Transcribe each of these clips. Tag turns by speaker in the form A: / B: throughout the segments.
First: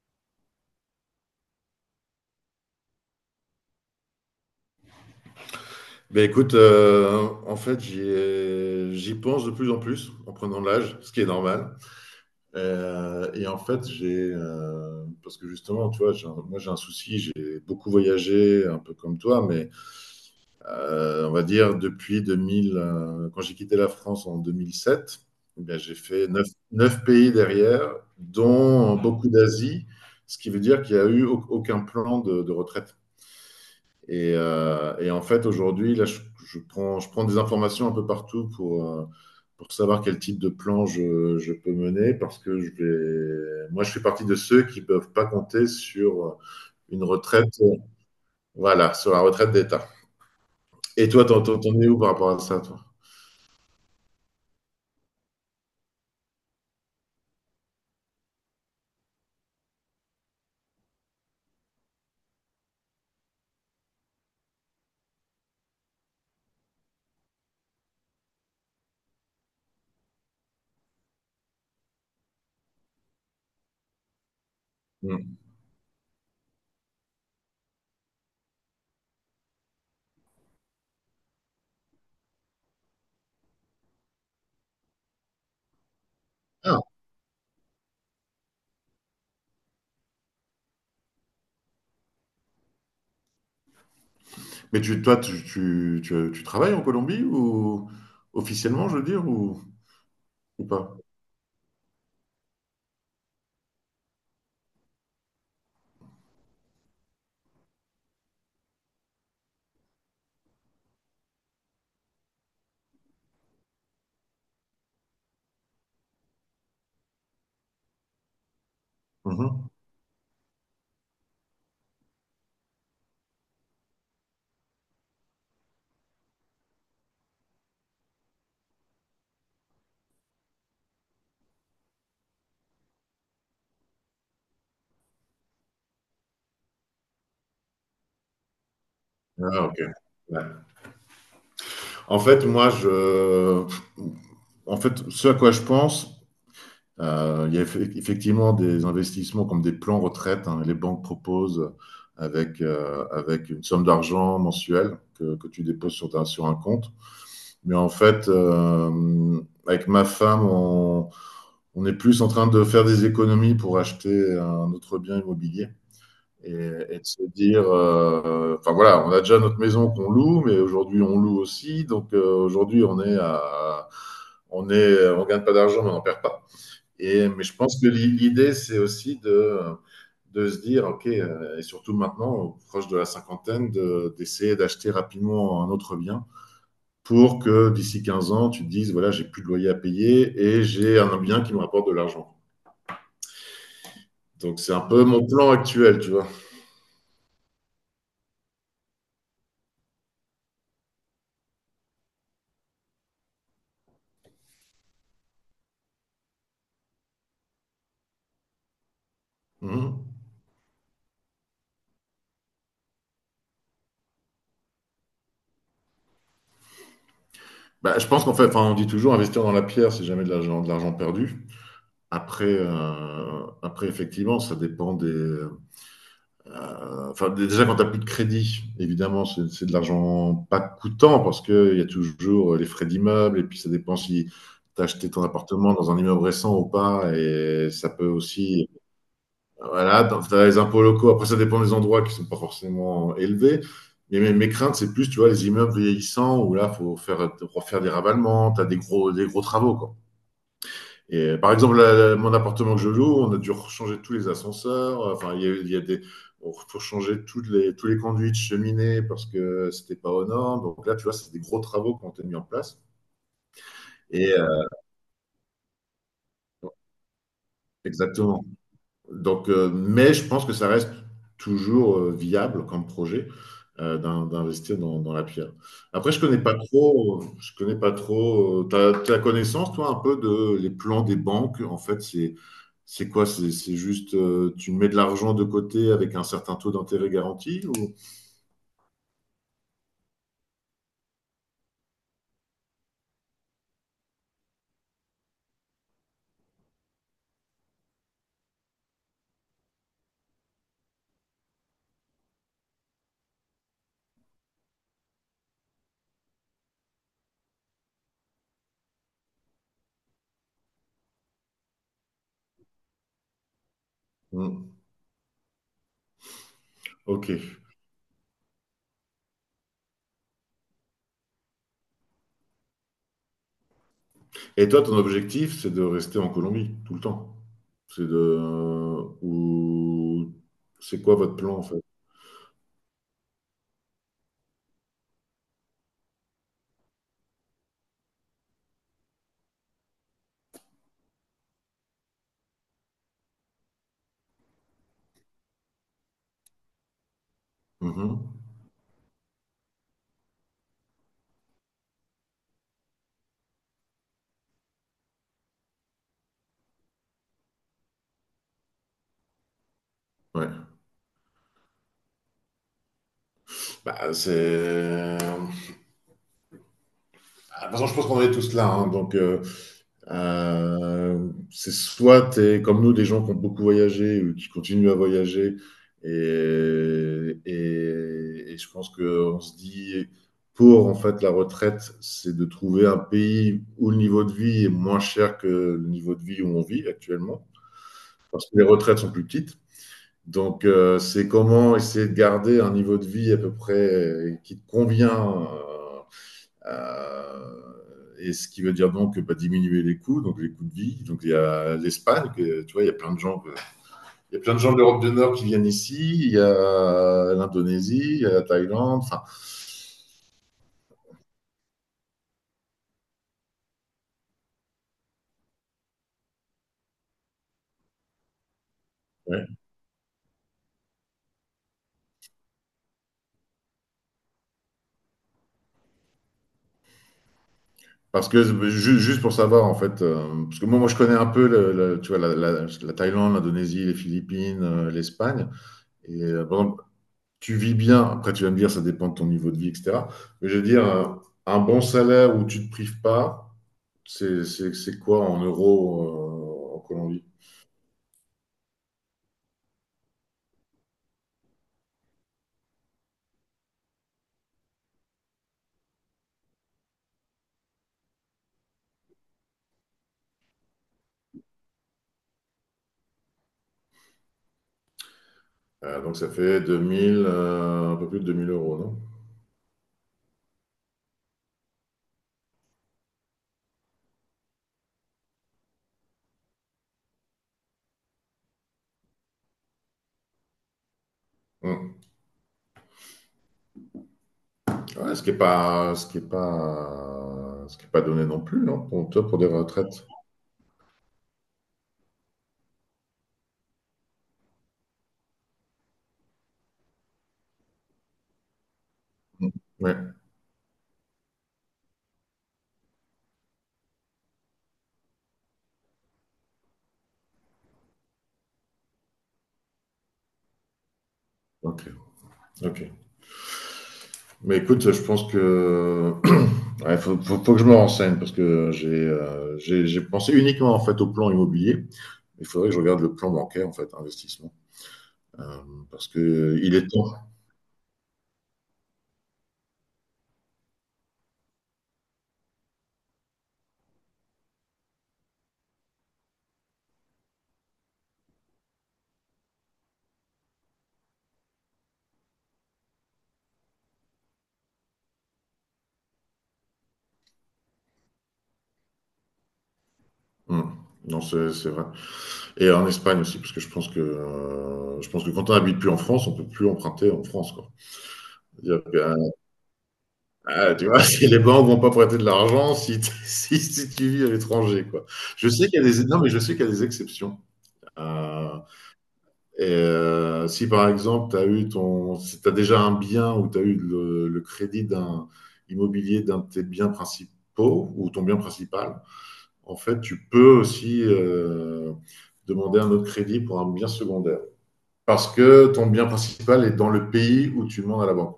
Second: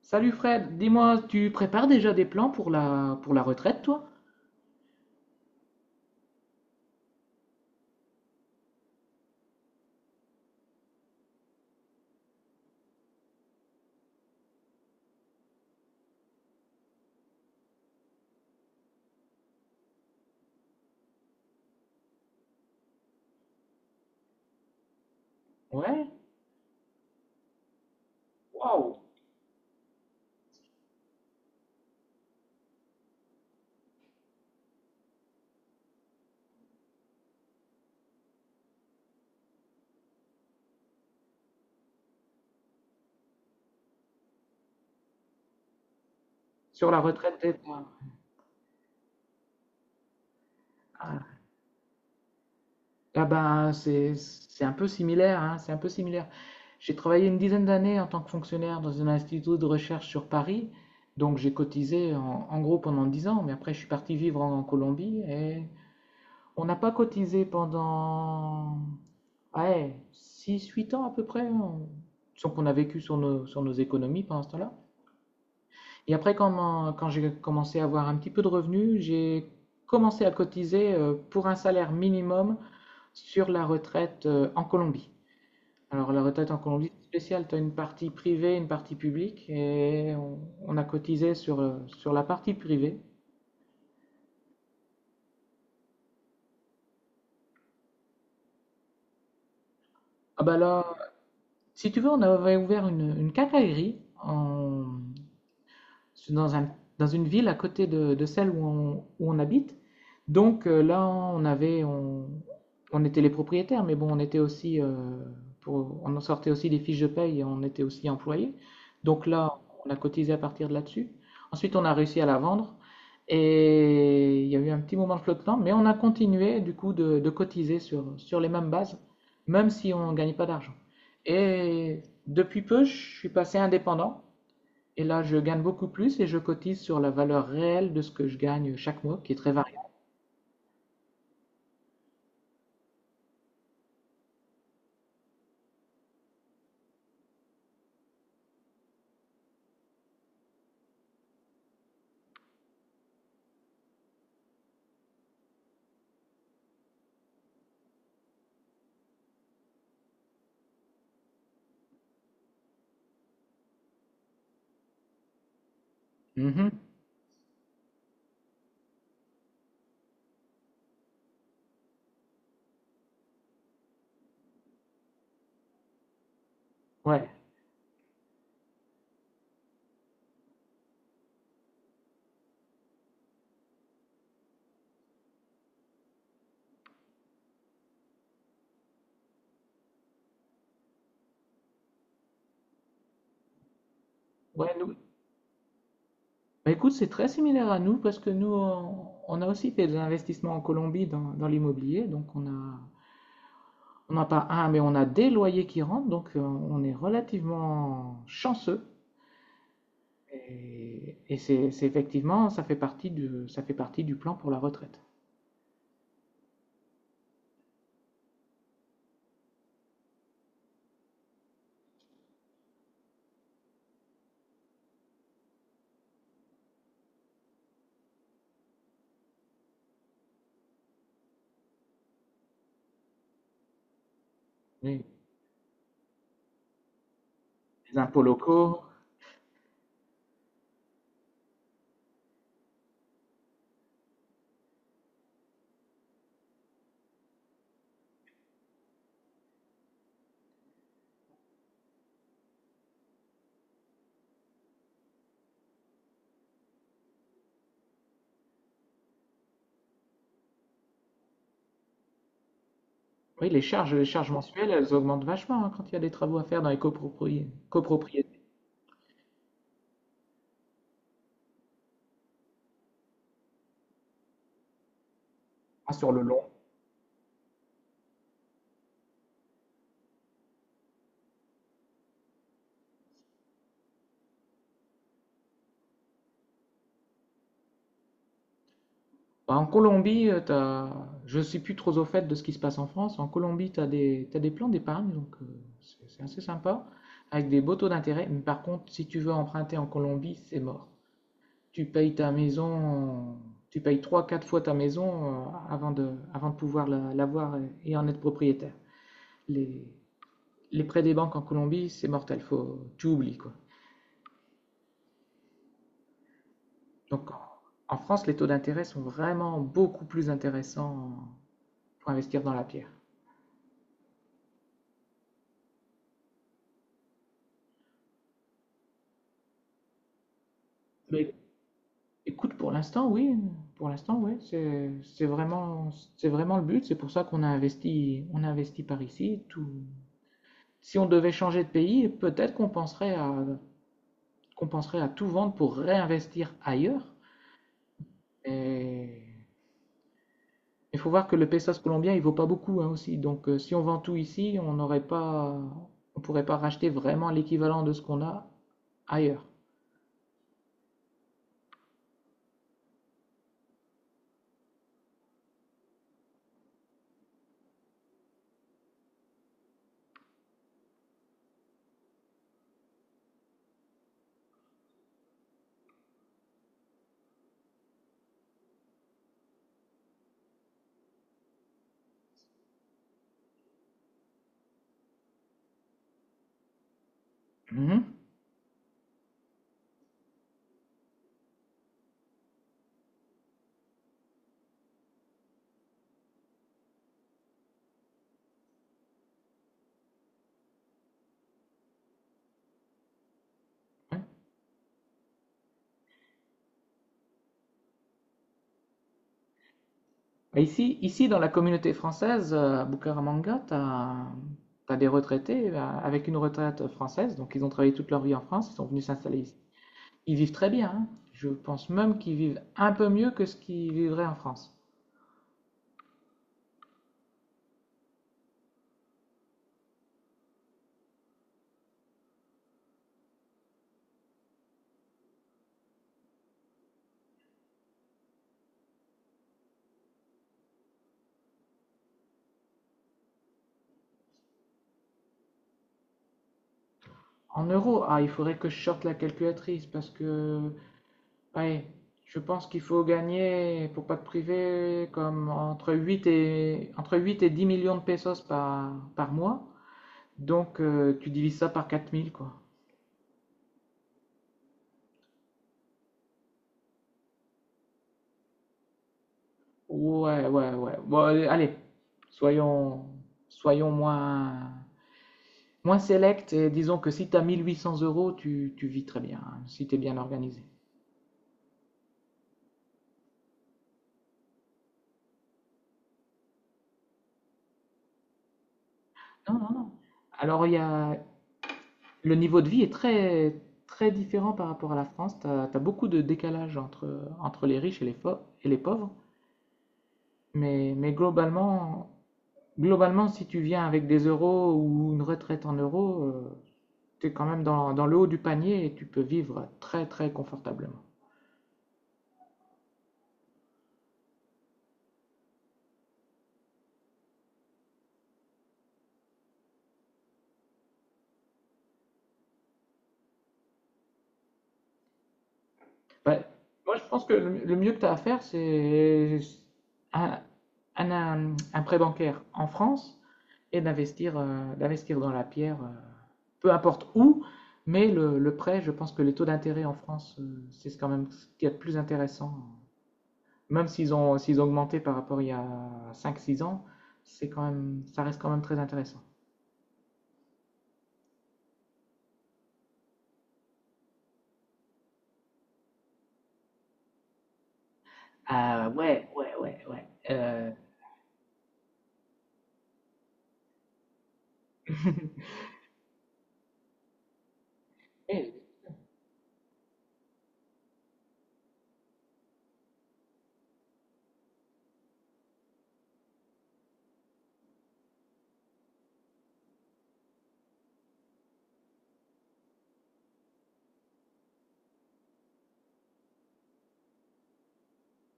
A: Salut Fred, dis-moi, tu prépares déjà des plans pour la retraite, toi?
B: Ben écoute, en fait, j'y pense de plus en plus en prenant de l'âge, ce qui est normal. Et en fait, parce que justement, tu vois, moi j'ai un souci, j'ai beaucoup voyagé, un peu comme toi, mais on va dire depuis 2000, quand j'ai quitté la France en 2007, eh bien, j'ai
A: Ouais.
B: fait neuf pays derrière,
A: Waouh.
B: dont beaucoup d'Asie, ce qui veut dire qu'il n'y a eu aucun plan de retraite. Et en fait, aujourd'hui, là, je prends des informations un peu partout pour savoir quel type de plan je peux mener, parce que moi, je fais partie de ceux qui ne peuvent pas compter sur
A: Sur la
B: une
A: retraite des...
B: retraite, voilà, sur la retraite d'État. Et toi,
A: Ah,
B: t'en es où par rapport à ça, toi?
A: ah ben c'est un peu similaire, hein, c'est un peu similaire. J'ai travaillé une dizaine d'années en tant que fonctionnaire dans un institut de recherche sur Paris, donc j'ai cotisé en gros pendant 10 ans, mais après je suis parti vivre en Colombie et on n'a pas cotisé pendant Ah ouais, six huit ans à peu près, hein. Sauf qu'on a vécu sur sur nos économies pendant ce temps-là.
B: Hmm.
A: Et après, quand j'ai commencé à avoir un petit peu de revenus, j'ai commencé à cotiser pour un salaire minimum sur la retraite en Colombie. Alors, la retraite en
B: Ah.
A: Colombie, c'est spécial, tu as une partie privée, une partie publique, on a cotisé sur la partie privée.
B: Mais tu, toi, tu travailles en Colombie ou officiellement, je veux dire,
A: Ah bah
B: ou
A: là,
B: pas?
A: si tu veux, on avait ouvert une quincaillerie dans un, dans une ville à côté de celle où on, où on habite. Donc là, on était les propriétaires, mais bon, on était aussi, pour, on en sortait aussi des fiches de paye et on était aussi employés. Donc là,
B: Mhm.
A: on a cotisé à partir de là-dessus. Ensuite, on a réussi à la vendre et il y a eu un petit moment de flottement, mais on a continué du coup de cotiser sur les mêmes bases, même si on ne gagnait pas d'argent. Et depuis peu, je suis passé indépendant. Et là, je gagne beaucoup plus et je cotise sur la valeur réelle de ce que je gagne chaque mois, qui est très
B: Ah, ok.
A: variable.
B: En fait, moi, en fait, ce à quoi je pense, il y a effectivement des investissements comme des plans retraite, hein. Les banques proposent avec une somme d'argent mensuelle que tu déposes sur un compte. Mais en fait, avec ma femme, on est plus en train de faire des économies pour acheter un autre bien immobilier et,
A: Mhm.
B: et de se dire, enfin voilà, on a déjà notre maison qu'on loue, mais aujourd'hui on loue aussi. Donc aujourd'hui on est à, on est, on gagne pas d'argent, mais on n'en perd pas.
A: Ouais,
B: Et mais je pense que l'idée c'est aussi de se dire, ok, et surtout maintenant, proche de la cinquantaine, d'essayer d'acheter rapidement un autre bien pour que d'ici 15 ans, tu te dises, voilà, j'ai plus de loyer à payer et j'ai un bien qui me rapporte de l'argent. Donc c'est
A: ouais,
B: un
A: nous.
B: peu mon plan actuel, tu vois.
A: Bah, écoute, c'est très similaire à nous parce que on a aussi fait des investissements en Colombie dans l'immobilier. Donc, on a, on n'a pas un, mais on a des loyers qui rentrent. Donc, on est relativement chanceux.
B: Mhm.
A: Et c'est effectivement, ça fait partie du plan pour la retraite.
B: Bah, je pense qu'en fait, enfin, on dit toujours investir dans la pierre, c'est jamais de l'argent perdu. Après, effectivement, ça dépend des. Enfin, déjà, quand tu n'as plus de crédit, évidemment, c'est de l'argent pas coûtant parce qu'il y a toujours les frais d'immeuble et puis ça dépend si tu as
A: Oui.
B: acheté ton appartement dans un immeuble récent ou pas. Et ça
A: Les
B: peut
A: impôts
B: aussi.
A: locaux,
B: Voilà, tu as les impôts locaux. Après, ça dépend des endroits qui sont pas forcément élevés. Mais mes craintes, c'est plus, tu vois, les immeubles vieillissants où là, refaire des ravalements, tu as des gros travaux, quoi. Et par exemple, mon appartement que je loue, on a dû changer tous les ascenseurs. Enfin, il y a des, on- faut changer tous les conduits de cheminée parce que c'était pas aux normes. Donc là, tu vois, c'est des gros travaux qui ont été mis en place.
A: oui, les charges
B: Et
A: mensuelles, elles augmentent vachement hein, quand il y a des travaux à faire dans les copropriétés,
B: exactement. Donc, mais je pense que ça reste toujours viable comme projet d'investir dans la pierre.
A: hein, sur
B: Après,
A: le long.
B: je connais pas trop. T'as connaissance, toi, un peu de les plans des banques. En fait, c'est quoi? C'est juste tu mets de l'argent de côté avec un certain taux d'intérêt garanti ou...
A: Bah, en Colombie, t'as... je ne suis plus trop au fait de ce qui se passe en France. En Colombie, tu as des... t'as des plans d'épargne, donc c'est assez sympa, avec des beaux taux d'intérêt. Mais par contre, si tu veux emprunter en Colombie, c'est mort. Tu payes ta maison, tu payes trois, quatre fois ta maison avant de pouvoir l'avoir et en être propriétaire. Les... les prêts des banques en Colombie, c'est mortel, faut... tu oublies quoi.
B: Hmm.
A: Donc,
B: Ok.
A: en France, les taux d'intérêt sont vraiment beaucoup plus intéressants pour investir dans la pierre.
B: Et toi, ton objectif, c'est de rester en Colombie tout le temps. C'est de ou c'est quoi
A: Mais
B: votre plan en fait?
A: écoute, pour l'instant, oui, c'est vraiment, c'est vraiment le but. C'est pour ça qu'on a investi, on a investi par ici. Tout. Si on devait changer de pays, peut-être qu'on penserait à tout vendre pour réinvestir ailleurs.
B: Mhm.
A: Et il faut voir que le pesos colombien, il vaut pas beaucoup hein, aussi. Donc, si on vend tout ici, on n'aurait pas, on pourrait pas racheter vraiment l'équivalent de ce qu'on a ailleurs.
B: Ouais. De toute façon, je pense qu'on est tous là, hein. Euh, c'est soit t'es comme nous, des gens qui ont beaucoup voyagé ou qui continuent à voyager. Et je pense qu'on se dit, pour en fait la retraite, c'est de trouver un pays où le niveau de vie est moins cher que le niveau de vie où on vit actuellement.
A: Mhm.
B: Parce que les retraites sont plus petites. Donc, c'est comment essayer de garder un niveau de vie à peu près qui te convient Euh, et ce qui veut dire donc bah, diminuer les coûts, donc les coûts de vie. Donc il y a l'Espagne, que, tu vois,
A: Ouais.
B: il y a plein de gens de l'Europe du Nord qui viennent ici, il y a l'Indonésie, il y a la Thaïlande. Enfin,
A: Et ici, dans la communauté française, à Bucaramanga, t'as des retraités avec une retraite française. Donc, ils ont travaillé toute leur vie en France, ils sont venus s'installer ici.
B: ouais.
A: Ils vivent très bien, hein. Je pense même qu'ils vivent un peu mieux que ce qu'ils vivraient en France.
B: Parce que juste pour savoir en fait, parce que moi je connais un peu, tu vois, la Thaïlande, l'Indonésie, les Philippines, l'Espagne. Et par exemple, tu vis bien. Après tu vas me dire ça dépend de ton niveau de vie, etc. Mais je veux dire un bon salaire où tu te prives pas. C'est quoi en euros en Colombie?
A: En euros, ah, il faudrait que je sorte la calculatrice parce que oui, je pense qu'il faut gagner, faut pas te priver, comme entre 8 et 10 millions de pesos par mois. Donc, tu divises ça par 4 000 quoi.
B: Donc ça fait 2000, un peu plus de 2000 euros, non?
A: Ouais, ouais, ouais. Bon, allez, allez. soyons, soyons moins, moins select et disons que si tu as 1 800 euros, tu vis très bien, hein, si tu es bien organisé.
B: Hum. Ouais, Ce qui n'est pas, ce qui est pas, ce qui est pas donné non plus, non? Pour toi, pour des
A: Non, non, non.
B: retraites.
A: Alors, il y a, le niveau de vie est très, très différent par rapport à la France. Beaucoup de décalage entre les riches et les pauvres.
B: Hum. Ouais,
A: Mais globalement, globalement, si tu viens avec des euros ou une retraite en euros, tu es quand même dans le haut du panier et tu peux vivre très, très confortablement.
B: ok, ok. Mais écoute, je pense que faut que je me renseigne parce que j'ai pensé uniquement en fait au plan immobilier. Il faudrait que je regarde le plan bancaire en fait, investissement. Euh, Parce
A: Ouais.
B: que il est
A: Moi, je
B: temps.
A: pense que le mieux que tu as à faire, c'est un, un prêt bancaire en France et d'investir d'investir dans la pierre, peu importe où, mais le prêt, je pense que les taux d'intérêt en France, c'est quand même ce qu'il y a de plus intéressant. Même s'ils ont augmenté par rapport à il y a cinq six ans, c'est quand même, ça reste quand même très intéressant.
B: Hum. Non, c'est vrai. Et en Espagne aussi, parce que je pense que quand on n'habite plus en France, on ne peut plus emprunter en France, quoi. C'est-à-dire
A: Ah
B: que,
A: ouais, ouais.
B: ah, tu vois, si les banques ne vont pas prêter de l'argent si, t- si tu vis à l'étranger, quoi. Je sais qu'il y a des, non, mais je sais qu'il y a des exceptions. Euh,
A: Et
B: et si par exemple, tu as eu ton, si t'as déjà un bien ou tu as eu le crédit d'un immobilier d'un de tes biens principaux ou ton bien principal, en fait, tu peux aussi demander un autre crédit pour un bien secondaire, parce que ton bien principal est dans le pays où tu demandes à la banque.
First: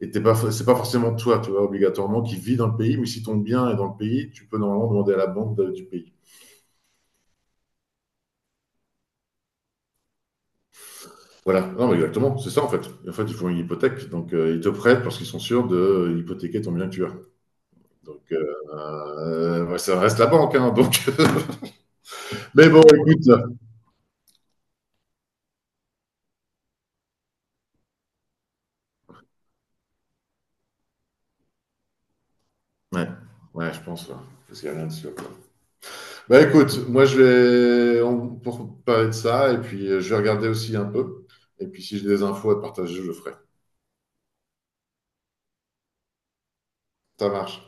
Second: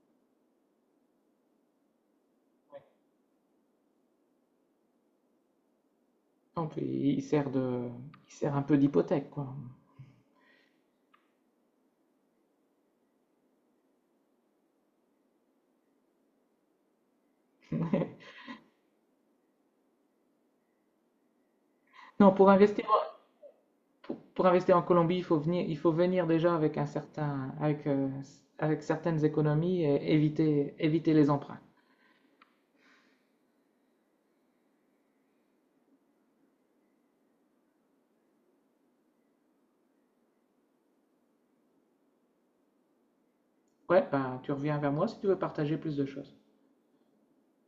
B: Et t'es pas, c'est pas forcément toi, tu vois, obligatoirement, qui vit dans le pays, mais si ton bien est dans le pays, tu peux normalement demander à la banque du pays.
A: donc, il sert un peu d'hypothèque, quoi.
B: Voilà. Non, mais exactement, c'est ça en fait. En fait, ils font une hypothèque, donc ils te prêtent parce qu'ils sont sûrs de hypothéquer ton bien que tu as. Donc, ouais, ça reste la banque, hein, donc.
A: Non, pour
B: Mais bon,
A: investir,
B: écoute.
A: pour investir en Colombie, il faut venir déjà avec un certain, avec, avec certaines économies et éviter, éviter les emprunts.
B: Ouais, ouais, je pense, ouais. Parce qu'il n'y a rien de sûr, quoi. Bah écoute, moi je vais pour parler de ça, et puis je vais regarder aussi un peu. Et puis si j'ai des infos à partager, je le ferai.
A: Ouais, bah, tu reviens vers moi si tu veux partager plus de choses.
B: Ça marche.